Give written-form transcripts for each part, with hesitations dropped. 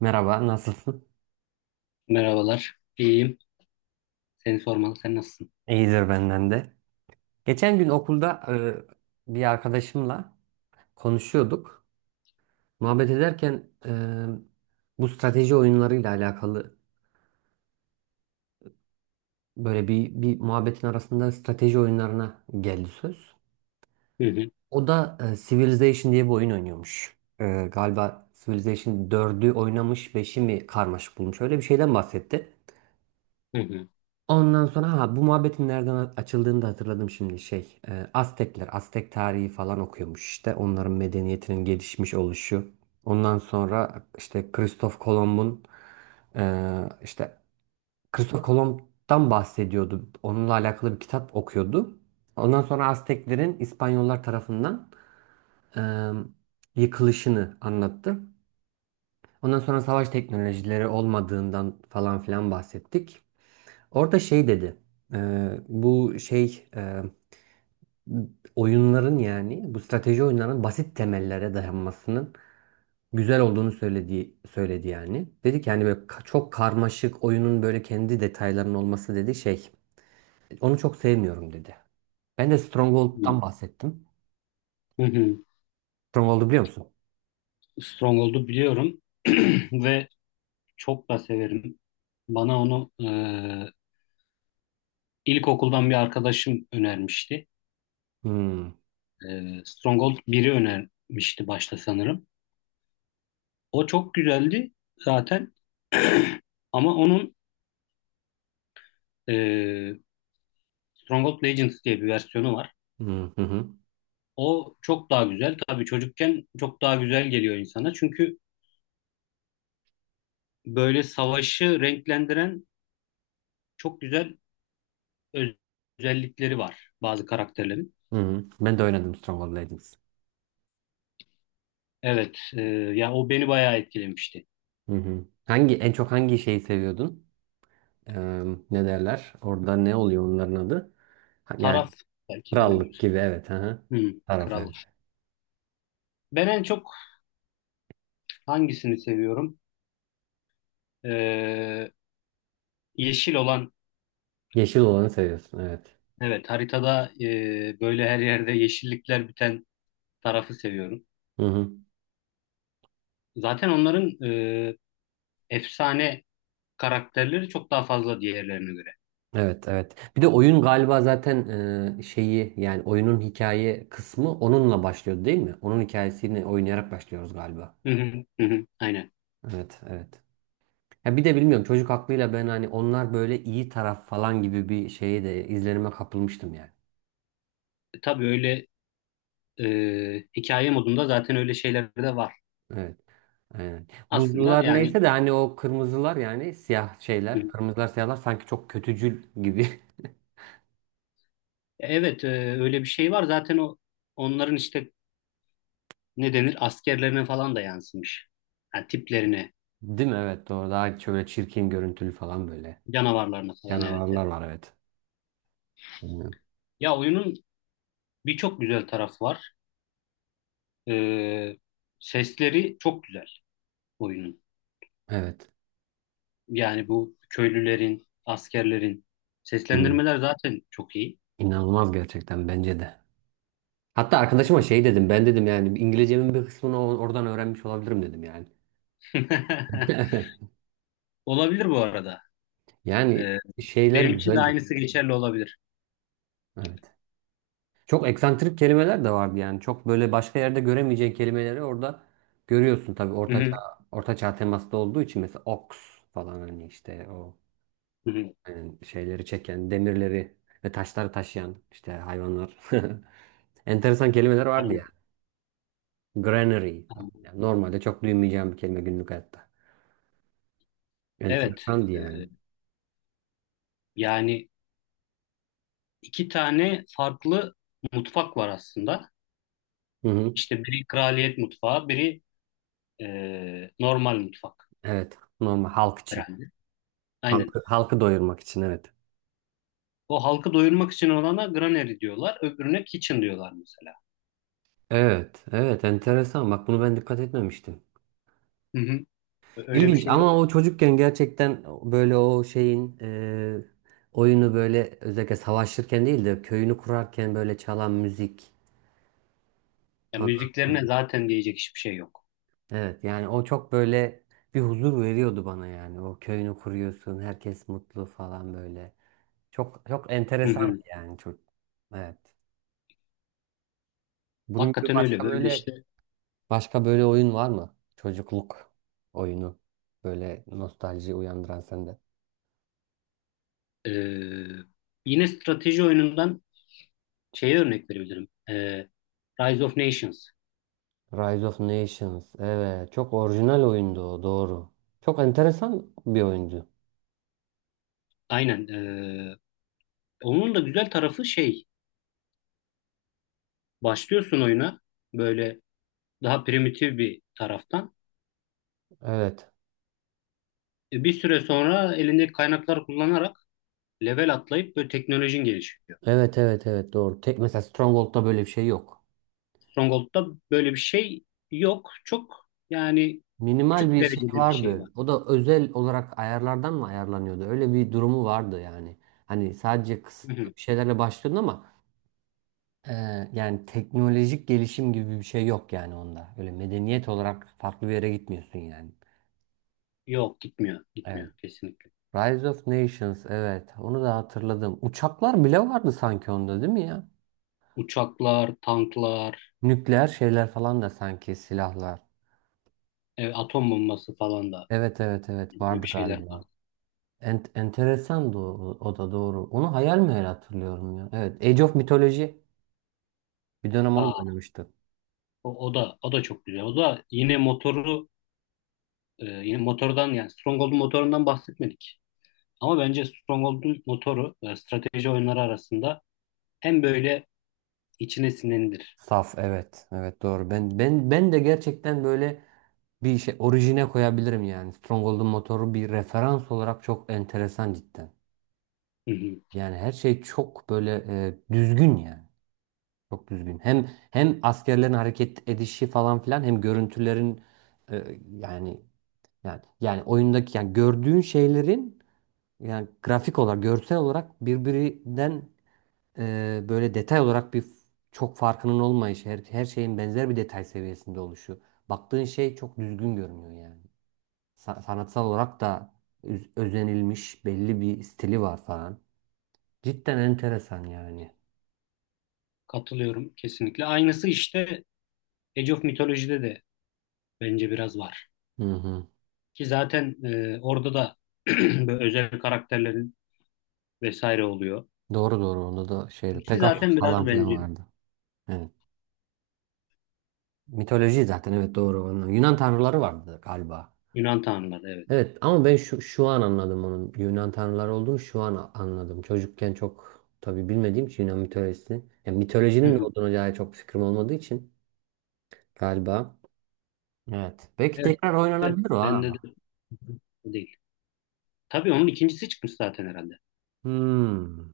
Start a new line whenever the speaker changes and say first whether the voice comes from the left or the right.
right: Merhaba, nasılsın?
left: Merhabalar. İyiyim. Seni sormalı. Sen nasılsın?
right: İyidir benden de. Geçen gün okulda bir arkadaşımla konuşuyorduk. Muhabbet ederken bu strateji oyunlarıyla alakalı böyle bir muhabbetin arasında strateji oyunlarına geldi söz.
left: Hı hı.
right: O da Civilization diye bir oyun oynuyormuş. Galiba Civilization dördü oynamış, beşi mi karmaşık bulmuş. Öyle bir şeyden bahsetti.
left: Hı hı.
right: Ondan sonra ha bu muhabbetin nereden açıldığını da hatırladım şimdi şey Aztekler Aztek tarihi falan okuyormuş işte onların medeniyetinin gelişmiş oluşu. Ondan sonra işte Kristof Kolomb'un işte Kristof Kolomb'dan bahsediyordu. Onunla alakalı bir kitap okuyordu. Ondan sonra Azteklerin İspanyollar tarafından e, yıkılışını anlattı. Ondan sonra savaş teknolojileri olmadığından falan filan bahsettik. Orada şey dedi. Bu şey oyunların yani bu strateji oyunlarının basit temellere dayanmasının güzel olduğunu söyledi yani. Dedi ki hani böyle çok karmaşık oyunun böyle kendi detaylarının olması dedi şey. Onu çok sevmiyorum dedi. Ben de
left: Hı
right: Stronghold'dan bahsettim.
left: hı. Hı.
right: Stronghold'u biliyor musun?
left: Stronghold'u biliyorum ve çok da severim. Bana onu ilkokuldan bir arkadaşım önermişti.
right: Hmm.
left: Stronghold biri önermişti başta sanırım. O çok güzeldi zaten ama onun e, Stronghold Legends diye bir versiyonu var.
right: Hı hı hı.
left: O çok daha güzel. Tabii çocukken çok daha güzel geliyor insana. Çünkü böyle savaşı renklendiren çok güzel öz- özellikleri var bazı karakterlerin.
right: Hı hı. Ben de oynadım Stronghold Legends.
left: Evet, ya o beni bayağı etkilemişti.
right: Hı hı. Hangi en çok hangi şeyi seviyordun? Eee, ne derler? Orada ne oluyor onların adı? Ha, yani
left: Taraf belki
right: krallık
left: denebilir.
right: gibi, evet. Aha.
left: Hmm,
right: Taraf, evet.
left: kral. Ben en çok hangisini seviyorum? E, yeşil olan,
right: Yeşil olanı seviyorsun, evet.
left: evet haritada böyle her yerde yeşillikler biten tarafı seviyorum.
right: Hı hı.
left: Zaten onların efsane karakterleri çok daha fazla diğerlerine göre.
right: Evet, evet. Bir de oyun galiba zaten şeyi yani oyunun hikaye kısmı onunla başlıyor değil mi? Onun hikayesini oynayarak başlıyoruz galiba.
left: Hı hı, hı hı, aynen.
right: Evet, evet. Ya bir de bilmiyorum çocuk aklıyla ben hani onlar böyle iyi taraf falan gibi bir şeye de izlenime kapılmıştım yani.
left: Tabii öyle e, hikaye modunda zaten öyle şeyler de var.
right: Evet. Aynen.
left: Aslında
right: Buzlular
left: yani
right: neyse de hani o kırmızılar yani siyah şeyler, kırmızılar siyahlar sanki çok kötücül gibi.
left: evet, öyle bir şey var. Zaten o onların işte ne denir askerlerine falan da yansımış. Yani tiplerine,
right: Değil mi? Evet, doğru. Daha şöyle çirkin görüntülü falan böyle.
left: canavarlarına falan evet. Evet.
right: Canavarlar var, evet. Bilmiyorum.
left: Ya oyunun birçok güzel tarafı var. E, sesleri çok güzel oyunun.
right: Evet.
left: Yani bu köylülerin, askerlerin
right: Hı.
left: seslendirmeler zaten çok iyi.
right: İnanılmaz gerçekten, bence de. Hatta arkadaşıma şey dedim, ben dedim yani İngilizcemin bir kısmını oradan öğrenmiş olabilirim dedim yani.
left: Olabilir bu arada.
right: Yani
left: E,
right: şeyler
left: benim için de
right: güzel.
left: aynısı geçerli olabilir.
right: Evet. Çok eksantrik kelimeler de vardı yani. Çok böyle başka yerde göremeyeceğin kelimeleri orada görüyorsun, tabii
left: Hı hı,
right: ortaçağ ortaçağ temaslı olduğu için, mesela oks falan, hani işte o
left: hı hı.
right: yani şeyleri çeken, demirleri ve taşları taşıyan işte hayvanlar. Enteresan kelimeler vardı
left: Aynen.
right: ya. Granary falan.
left: Aynen.
right: Yani normalde çok duymayacağım bir kelime günlük hayatta.
left: Evet.
right: Enteresandı yani.
left: e, yani iki tane farklı mutfak var aslında.
right: Hı hı.
left: İşte biri kraliyet mutfağı, biri normal mutfak
right: Evet. Normal halk için.
left: herhalde. Aynen.
right: Halkı, halkı doyurmak için, evet.
left: O halkı doyurmak için olana granary diyorlar, öbürüne kitchen diyorlar mesela.
right: Evet, evet, enteresan. Bak bunu ben dikkat etmemiştim.
left: Hı hı. Öyle bir
right: İlginç
left: şey
right: ama
left: var.
right: o çocukken gerçekten böyle o şeyin oyunu böyle özellikle savaşırken değil de köyünü kurarken böyle çalan müzik.
left: Ya müziklerine
right: Anladım.
left: zaten diyecek hiçbir şey yok.
right: Evet yani o çok böyle bir huzur veriyordu bana yani. O köyünü kuruyorsun, herkes mutlu falan böyle. Çok çok
left: Hı
right: enteresan
left: hı.
right: yani, çok. Evet. Bunun gibi
left: Hakikaten öyle.
right: başka
left: Böyle
right: böyle
left: işte
right: başka böyle oyun var mı? Çocukluk oyunu böyle nostalji uyandıran sende.
left: e, yine strateji oyunundan şeye örnek verebilirim. Rise of Nations.
right: Rise of Nations. Evet. Çok orijinal oyundu o. Doğru. Çok enteresan bir oyundu.
left: Aynen. Onun da güzel tarafı şey. Başlıyorsun oyuna. Böyle daha primitif bir taraftan.
right: Evet.
left: Bir süre sonra elindeki kaynakları kullanarak level atlayıp böyle teknolojin gelişiyor.
right: Evet, evet, evet, doğru. Tek, mesela Stronghold'da böyle bir şey yok.
left: Stronghold'da böyle bir şey yok. Çok yani
right: Minimal
left: küçük
right: bir şey
left: derecede bir şey
right: vardı.
left: var.
right: O da özel olarak ayarlardan mı ayarlanıyordu? Öyle bir durumu vardı yani. Hani sadece
left: Hı
right: kısıtlı
left: hı.
right: bir şeylerle başlıyordun ama e, yani teknolojik gelişim gibi bir şey yok yani onda. Öyle medeniyet olarak farklı bir yere gitmiyorsun yani.
left: Yok gitmiyor.
right: Evet.
left: Gitmiyor kesinlikle.
right: Rise of Nations, evet onu da hatırladım. Uçaklar bile vardı sanki onda, değil mi ya?
left: Uçaklar, tanklar,
right: Nükleer şeyler falan da sanki, silahlar.
left: atom bombası falan da
right: Evet, evet, evet
left: böyle
right: vardı
left: bir şeyler var.
right: galiba. En enteresan da o, o da doğru. Onu hayal meyal hatırlıyorum ya. Evet, Age of Mythology, bir dönem onu da
left: Aa,
right: oynamıştım.
left: o da o da çok güzel. O da yine motoru yine motordan yani Stronghold'un motorundan bahsetmedik. Ama bence Stronghold'un motoru strateji oyunları arasında hem böyle içine sinendir.
right: Saf, evet, evet, doğru. Ben de gerçekten böyle bir şey orijine koyabilirim yani. Stronghold'un motoru bir referans olarak çok enteresan cidden.
left: Hı hı.
right: Yani her şey çok böyle düzgün yani. Çok düzgün. Hem askerlerin hareket edişi falan filan, hem görüntülerin yani oyundaki yani gördüğün şeylerin yani grafik olarak, görsel olarak birbirinden böyle detay olarak bir çok farkının olmayışı, her şeyin benzer bir detay seviyesinde oluşu. Baktığın şey çok düzgün görünüyor yani. Sanatsal olarak da özenilmiş belli bir stili var falan. Cidden enteresan yani.
left: Katılıyorum kesinlikle. Aynısı işte Age of Mythology'de de bence biraz var.
right: Hı hı.
left: Ki zaten orada da böyle özel karakterlerin vesaire oluyor.
right: Doğru, doğru, onda da şeydi.
left: İkisi
right: Pegasus
left: zaten
right: falan
left: biraz
right: filan
left: benziyor.
right: vardı. Evet. Mitoloji zaten, evet doğru. Ondan. Yunan tanrıları vardı galiba.
left: Yunan tanrıları evet.
right: Evet ama ben şu an anladım onun Yunan tanrıları olduğunu, şu an anladım. Çocukken çok tabii bilmediğim için Yunan mitolojisini. Yani
left: Hı
right: mitolojinin ne
left: hı.
right: olduğuna dair çok fikrim olmadığı için galiba. Evet. Belki
left: Evet,
right: tekrar
left: evet.
right: oynanabilir o,
left: Bende de
right: ha.
left: değil. Tabii onun ikincisi çıkmış zaten herhalde.
right: Hmm.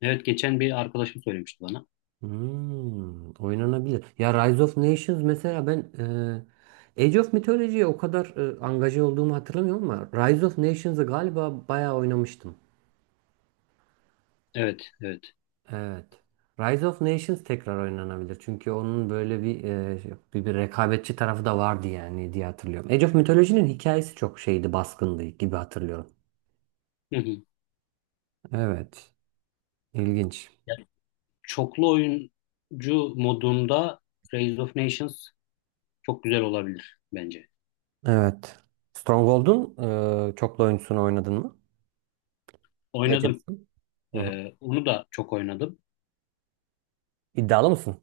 left: Evet geçen bir arkadaşım söylemişti bana.
right: Hmm, oynanabilir. Ya Rise of Nations mesela ben Age of Mythology'ye o kadar angaje olduğumu hatırlamıyorum ama Rise of Nations'ı galiba bayağı oynamıştım.
left: Evet, evet.
right: Evet. Rise of Nations tekrar oynanabilir. Çünkü onun böyle bir bir rekabetçi tarafı da vardı yani diye hatırlıyorum. Age of Mythology'nin hikayesi çok şeydi, baskındı gibi hatırlıyorum.
left: Hı hı.
right: Evet. İlginç.
left: Ya, çoklu oyuncu modunda Rise of Nations çok güzel olabilir bence.
right: Evet. Stronghold'un çoklu oyuncusunu oynadın mı?
left: Oynadım.
right: Legends'ın. Hı hı.
left: Onu da çok oynadım.
right: İddialı mısın?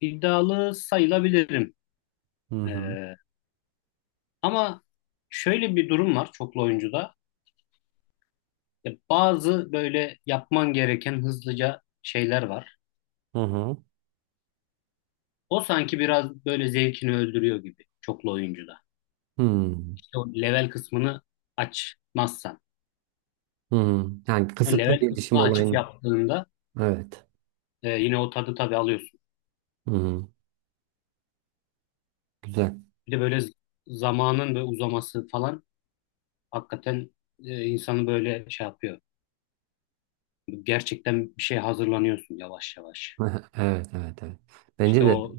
left: İddialı sayılabilirim.
right: Hı
left: Ee,
right: hı.
left: ama şöyle bir durum var çoklu oyuncuda. Ya bazı böyle yapman gereken hızlıca şeyler var.
right: Hı hı.
left: O sanki biraz böyle zevkini öldürüyor gibi çoklu oyuncuda.
right: Hmm.
left: İşte o level kısmını açmazsan.
right: Hı. Yani
left: O
right: kısıtlı
left: level
right: gelişim
left: kısmını açıp
right: olayını.
left: yaptığında
right: Evet.
left: yine o tadı tabii alıyorsun.
right: Hı hı. Güzel.
left: Bir de böyle zamanın böyle uzaması falan hakikaten insanı böyle şey yapıyor. Gerçekten bir şey hazırlanıyorsun yavaş yavaş.
right: Evet, evet, evet.
left: İşte
right: Bence de,
left: o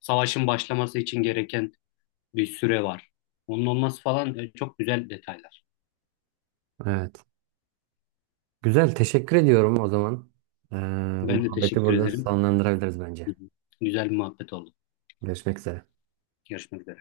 left: savaşın başlaması için gereken bir süre var. Onun olması falan çok güzel detaylar.
right: evet. Güzel. Teşekkür ediyorum o zaman. Ee, bu
left: Ben de
right: muhabbeti
left: teşekkür
right: burada
left: ederim.
right: sonlandırabiliriz bence.
left: Hı hı. Güzel bir muhabbet oldu.
right: Görüşmek üzere.
left: Görüşmek üzere.